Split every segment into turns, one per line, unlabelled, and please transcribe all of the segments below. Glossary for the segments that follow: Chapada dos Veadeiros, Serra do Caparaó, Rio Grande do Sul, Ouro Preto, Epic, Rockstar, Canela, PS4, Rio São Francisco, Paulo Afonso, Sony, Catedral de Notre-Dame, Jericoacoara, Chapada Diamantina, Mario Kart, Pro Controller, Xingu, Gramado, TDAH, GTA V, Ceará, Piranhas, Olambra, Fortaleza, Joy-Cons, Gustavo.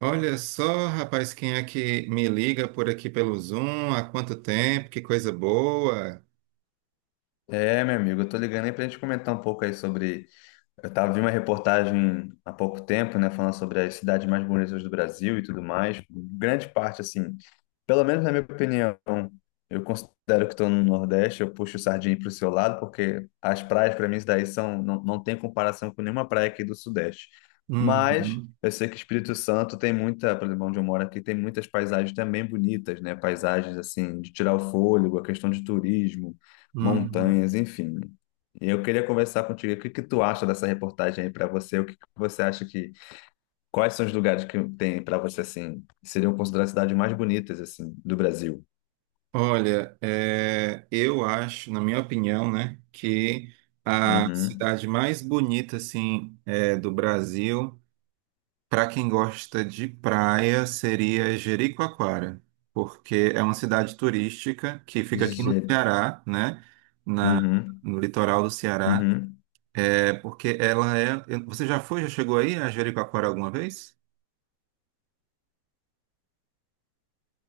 Olha só, rapaz, quem é que me liga por aqui pelo Zoom? Há quanto tempo? Que coisa boa!
É, meu amigo, eu tô ligando aí pra gente comentar um pouco aí sobre. Eu tava vi uma reportagem há pouco tempo, né, falando sobre as cidades mais bonitas do Brasil e tudo mais. Grande parte, assim, pelo menos na minha opinião, eu considero que estou no Nordeste, eu puxo sardinha para o seu lado, porque as praias para mim isso daí são, não, não tem comparação com nenhuma praia aqui do Sudeste. Mas
Uhum,
eu sei que Espírito Santo tem muita, por exemplo, onde eu moro aqui, tem muitas paisagens também bonitas, né? Paisagens assim, de tirar o fôlego, a questão de turismo,
uhum.
montanhas, enfim. E eu queria conversar contigo, o que que tu acha dessa reportagem aí para você? O que que você acha que quais são os lugares que tem para você assim, que seriam consideradas cidades mais bonitas assim do Brasil?
Olha, eu acho, na minha opinião, né, que a
Uhum.
cidade mais bonita, assim, do Brasil, para quem gosta de praia, seria Jericoacoara, porque é uma cidade turística que fica aqui no
Je...
Ceará, né, na,
Uhum.
no litoral do Ceará.
Uhum.
É porque ela é. Você já foi, já chegou aí a Jericoacoara alguma vez?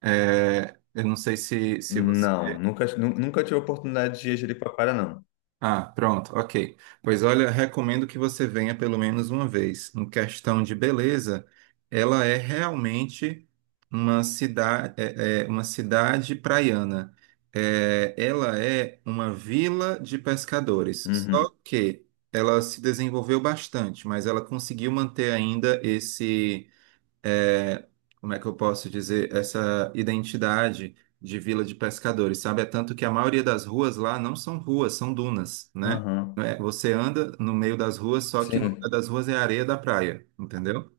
É, eu não sei se você.
Não, nunca tive a oportunidade de ir a Jericoacoara não.
Ah, pronto, ok. Pois olha, recomendo que você venha pelo menos uma vez. Em questão de beleza, ela é realmente uma cidade, é uma cidade praiana. É, ela é uma vila de pescadores.
Uhum.
Só que ela se desenvolveu bastante, mas ela conseguiu manter ainda esse é, como é que eu posso dizer, essa identidade de vila de pescadores, sabe? É tanto que a maioria das ruas lá não são ruas, são dunas, né?
Uhum.
Você anda no meio das ruas, só que no meio
Sim.
das ruas é areia da praia, entendeu?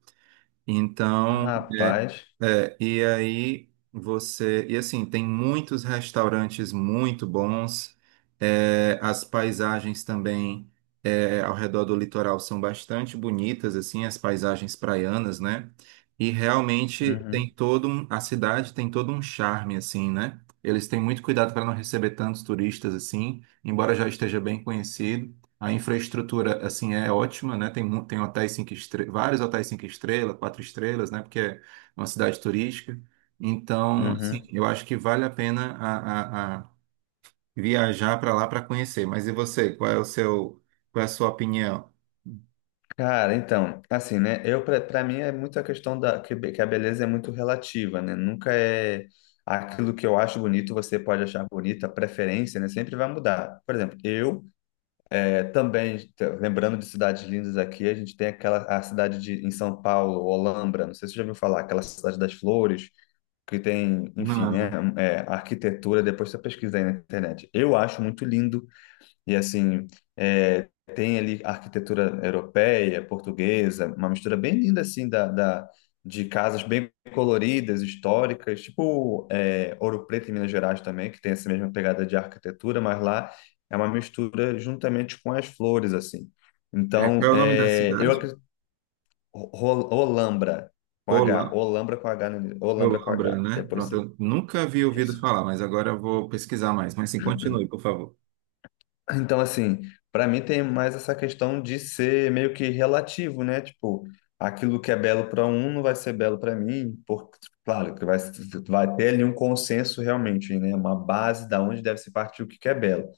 Então,
Rapaz.
e aí você. E assim, tem muitos restaurantes muito bons, as paisagens também ao redor do litoral são bastante bonitas, assim, as paisagens praianas, né? E realmente tem
Uhum.
todo um, a cidade tem todo um charme, assim, né? Eles têm muito cuidado para não receber tantos turistas assim, embora já esteja bem conhecido. A infraestrutura, assim, é ótima, né? Tem, tem hotéis cinco estrelas, vários hotéis cinco estrelas, quatro estrelas, né? Porque é uma cidade turística. Então, assim,
Uhum.
eu acho que vale a pena a viajar para lá para conhecer. Mas e você? Qual é o seu, qual é a sua opinião?
Cara, então, assim, né? Eu para para mim é muito a questão da que, be- que a beleza é muito relativa, né? Nunca é aquilo que eu acho bonito, você pode achar bonita, a preferência, né? Sempre vai mudar. Por exemplo, eu é, também, t- lembrando de cidades lindas aqui, a gente tem aquela a cidade de, em São Paulo, Olambra, não sei se você já ouviu falar, aquela cidade das flores, que tem, enfim, né,
Não.
é, arquitetura, depois você pesquisa aí na internet. Eu acho muito lindo e assim, é, tem ali arquitetura europeia, portuguesa, uma mistura bem linda assim de casas bem coloridas, históricas, tipo é, Ouro Preto em Minas Gerais também, que tem essa mesma pegada de arquitetura, mas lá é uma mistura juntamente com as flores assim.
É,
Então,
qual é o nome da
é, eu
cidade?
acredito Ro- Ro- Olambra
Olam-
Olambra com H, no- Olambra com
Olambra,
H.
né?
Depois
Pronto,
você,
eu nunca havia ouvido
isso.
falar, mas agora eu vou pesquisar mais. Mas sim, continue, por favor.
Então, assim, para mim tem mais essa questão de ser meio que relativo, né? Tipo, aquilo que é belo para um não vai ser belo para mim, porque, claro, que vai, vai ter ali um consenso realmente, né? Uma base da onde deve se partir o que que é belo.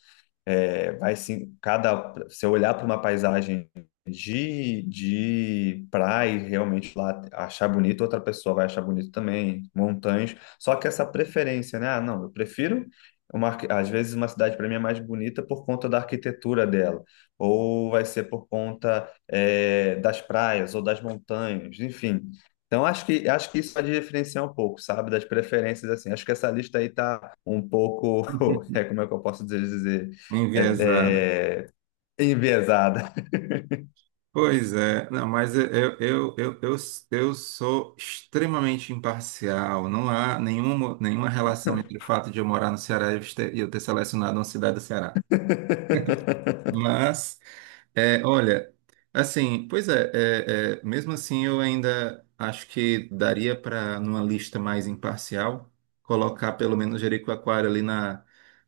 É, vai sim, cada, se eu olhar para uma paisagem de praia, e realmente lá achar bonito, outra pessoa vai achar bonito também, montanhas. Só que essa preferência, né? Ah, não, eu prefiro uma, arqui- às vezes uma cidade para mim é mais bonita por conta da arquitetura dela, ou vai ser por conta, é, das praias ou das montanhas, enfim. Então, acho que isso pode diferenciar um pouco, sabe, das preferências, assim. Acho que essa lista aí tá um pouco, é, como é que eu posso dizer?
Enviesada.
É, é enviesada.
Pois é, não, mas eu sou extremamente imparcial. Não há nenhuma, nenhuma relação entre o fato de eu morar no Ceará e eu ter selecionado uma cidade do Ceará. Mas é, olha, assim, pois é, mesmo assim eu ainda acho que daria para, numa lista mais imparcial, colocar pelo menos Jericoacoara ali na,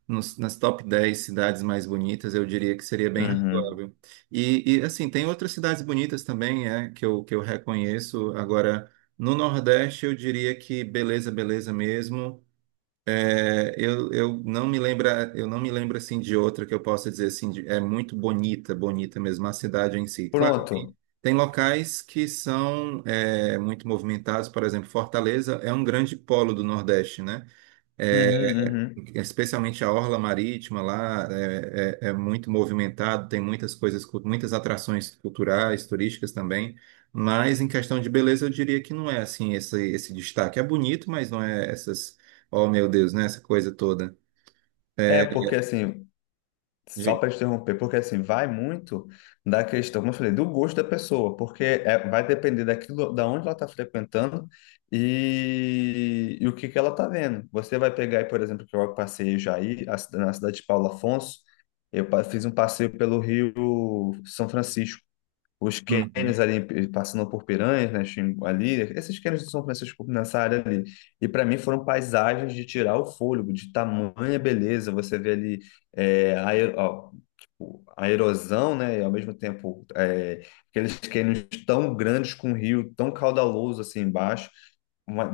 nos- nas top 10 cidades mais bonitas, eu diria que seria bem
Uhum.
razoável. E, assim, tem outras cidades bonitas também, é, que eu reconheço. Agora, no Nordeste eu diria que beleza, beleza mesmo. Eu não me lembro, eu não me lembro assim de outra que eu possa dizer assim, é muito bonita, bonita mesmo a cidade em si. Claro, tem,
Pronto.
tem locais que são muito movimentados, por exemplo, Fortaleza é um grande polo do Nordeste, né? É,
Uhum, uhum.
especialmente a orla marítima lá é muito movimentado, tem muitas coisas, muitas atrações culturais, turísticas também. Mas em questão de beleza, eu diria que não é assim esse, esse destaque. É bonito, mas não é essas Oh, meu Deus, né? Essa coisa toda.
É,
É,
porque assim, só
de-
para interromper, porque assim, vai muito da questão, como eu falei, do gosto da pessoa, porque é- vai depender daquilo, da onde ela está frequentando e, o que que ela está vendo. Você vai pegar aí, por exemplo, que eu passei já aí, a cida- na cidade de Paulo Afonso, eu pa- fiz um passeio pelo Rio São Francisco. Os
Uhum,
cânions ali passando por Piranhas, né, Xingu- ali, esses cânions são nessa área ali. E para mim foram paisagens de tirar o fôlego, de tamanha beleza. Você vê ali é, a, ero- ó, o- a erosão, né, e ao mesmo tempo é, aqueles cânions tão grandes com um rio tão caudaloso assim embaixo. Uma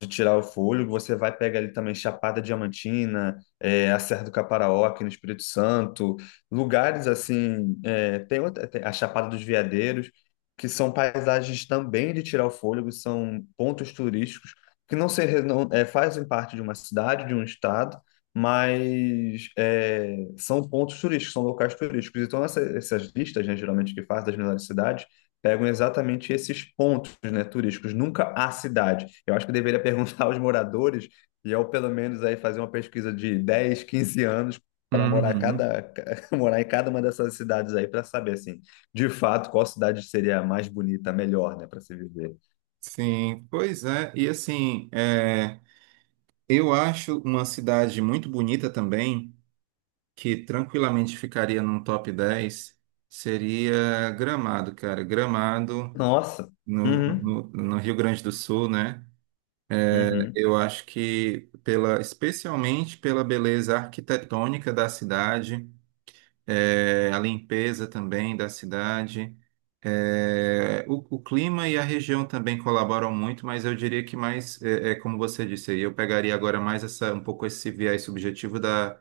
de tirar o fôlego, você vai pegar ali também Chapada Diamantina, é, a Serra do Caparaó, aqui no Espírito Santo, lugares assim, é, tem, outra- tem a Chapada dos Veadeiros, que são paisagens também de tirar o fôlego, são pontos turísticos que não, se, re- não é, fazem parte de uma cidade, de um estado, mas é, são pontos turísticos, são locais turísticos. Então, essa- essas listas, né, geralmente que faz das melhores cidades, pegam exatamente esses pontos, né, turísticos, nunca a cidade. Eu acho que eu deveria perguntar aos moradores, e eu pelo menos aí fazer uma pesquisa de 10 15 anos para morar
uhum.
cada morar em cada uma dessas cidades aí para saber assim, de fato, qual cidade seria a mais bonita, a melhor, né, para se viver.
Sim, pois é. E assim, eu acho uma cidade muito bonita também, que tranquilamente ficaria num top 10 seria Gramado, cara. Gramado,
Nossa.
no,
Uhum,
no, no Rio Grande do Sul, né?
uhum,
Eu acho que pela, especialmente pela beleza arquitetônica da cidade, a limpeza também da cidade. O clima e a região também colaboram muito, mas eu diria que mais, é como você disse, aí eu pegaria agora mais essa, um pouco esse viés subjetivo da,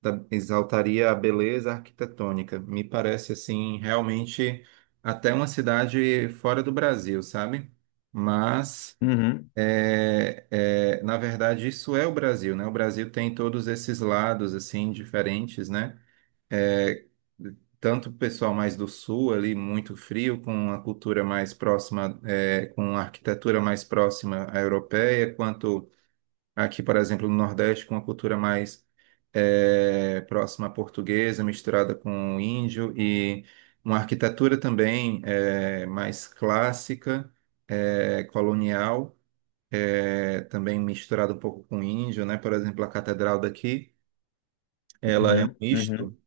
da- exaltaria a beleza arquitetônica. Me parece, assim, realmente até uma cidade fora do Brasil, sabe? Mas...
uhum,
É, é, na verdade, isso é o Brasil, né? O Brasil tem todos esses lados assim diferentes, né? É, tanto o pessoal mais do sul ali, muito frio, com a cultura mais próxima, é, com a arquitetura mais próxima à europeia, quanto aqui, por exemplo, no Nordeste, com a cultura mais próxima à portuguesa, misturada com o índio, e uma arquitetura também mais clássica, colonial, também misturada um pouco com o índio, né? Por exemplo, a catedral daqui, ela é um
uhum, uhum,
misto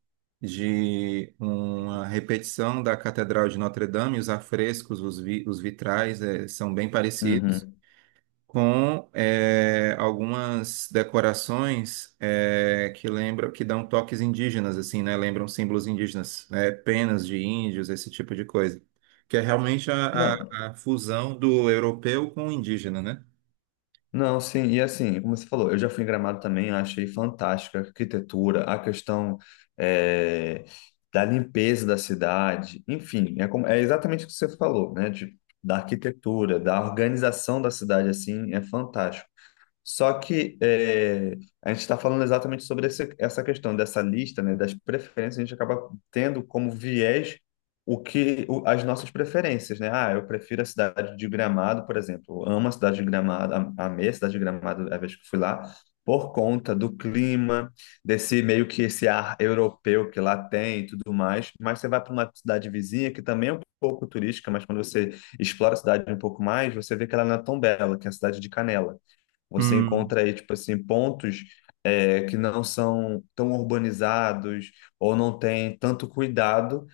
de uma repetição da Catedral de Notre-Dame, os afrescos, os vitrais são bem parecidos,
uhum.
com algumas decorações que lembram, que dão toques indígenas, assim, né? Lembram símbolos indígenas, né? Penas de índios, esse tipo de coisa. Que é realmente a,
Não,
a- a fusão do europeu com o indígena, né?
Não, sim, e assim, como você falou, eu já fui em Gramado também, achei fantástica a arquitetura, a questão eh, da limpeza da cidade, enfim, é, como- é exatamente o que você falou, né? De, da arquitetura, da organização da cidade, assim, é fantástico. Só que é, a gente está falando exatamente sobre esse- essa questão dessa lista, né, das preferências, a gente acaba tendo como viés o que o- as nossas preferências, né? Ah, eu prefiro a cidade de Gramado, por exemplo. Eu amo a cidade de Gramado, am- amei a cidade de Gramado a vez que fui lá, por conta do clima, desse meio que esse ar europeu que lá tem e tudo mais. Mas você vai para uma cidade vizinha que também é um pouco turística, mas quando você explora a cidade um pouco mais, você vê que ela não é tão bela, que é a cidade de Canela. Você
Hum,
encontra aí, tipo assim, pontos é, que não são tão urbanizados ou não tem tanto cuidado,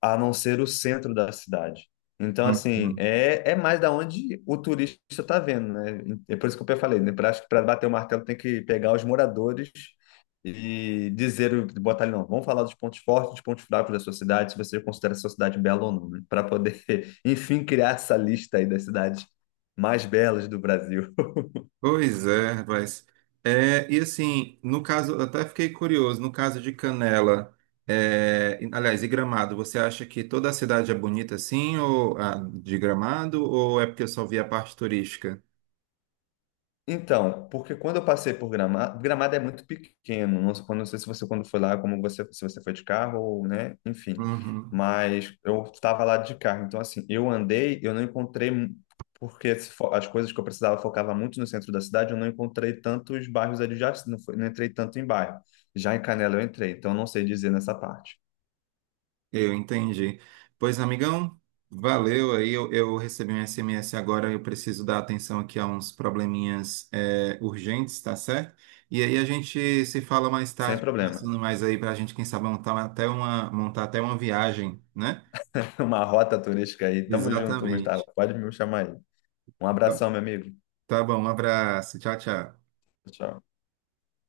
a não ser o centro da cidade. Então,
hum,
assim,
hum.
é, é mais da onde o turista está vendo, né? É por isso que eu falei, né? Pra- acho que para bater o martelo tem que pegar os moradores e dizer, o- botar ali, não, vamos falar dos pontos fortes, dos pontos fracos da sua cidade, se você considera a sua cidade bela ou não, né? Para poder, enfim, criar essa lista aí das cidades mais belas do Brasil.
Pois é, rapaz. É, e assim, no caso, eu até fiquei curioso, no caso de Canela, é, aliás, e Gramado, você acha que toda a cidade é bonita assim, ou ah, de Gramado, ou é porque eu só vi a parte turística?
Então, porque quando eu passei por Gramado, Gramado é muito pequeno, não sei, não sei se você quando foi lá, como você, se você foi de carro, ou, né, enfim,
Uhum.
mas eu estava lá de carro, então assim, eu andei, eu não encontrei, porque se fo- as coisas que eu precisava focava muito no centro da cidade, eu não encontrei tantos bairros adjacentes, não, foi- não entrei tanto em bairro, já em Canela eu entrei, então não sei dizer nessa parte,
Eu entendi. Pois, amigão, valeu aí. Eu recebi um SMS agora, eu preciso dar atenção aqui a uns probleminhas é, urgentes, tá certo? E aí a gente se fala mais
sem
tarde,
problema,
conversando mais aí pra gente, quem sabe, montar até uma viagem, né?
uma rota turística aí, tamo junto, Gustavo,
Exatamente.
pode me chamar aí, um
Tá
abração, meu amigo,
tá bom, um abraço. Tchau, tchau.
tchau.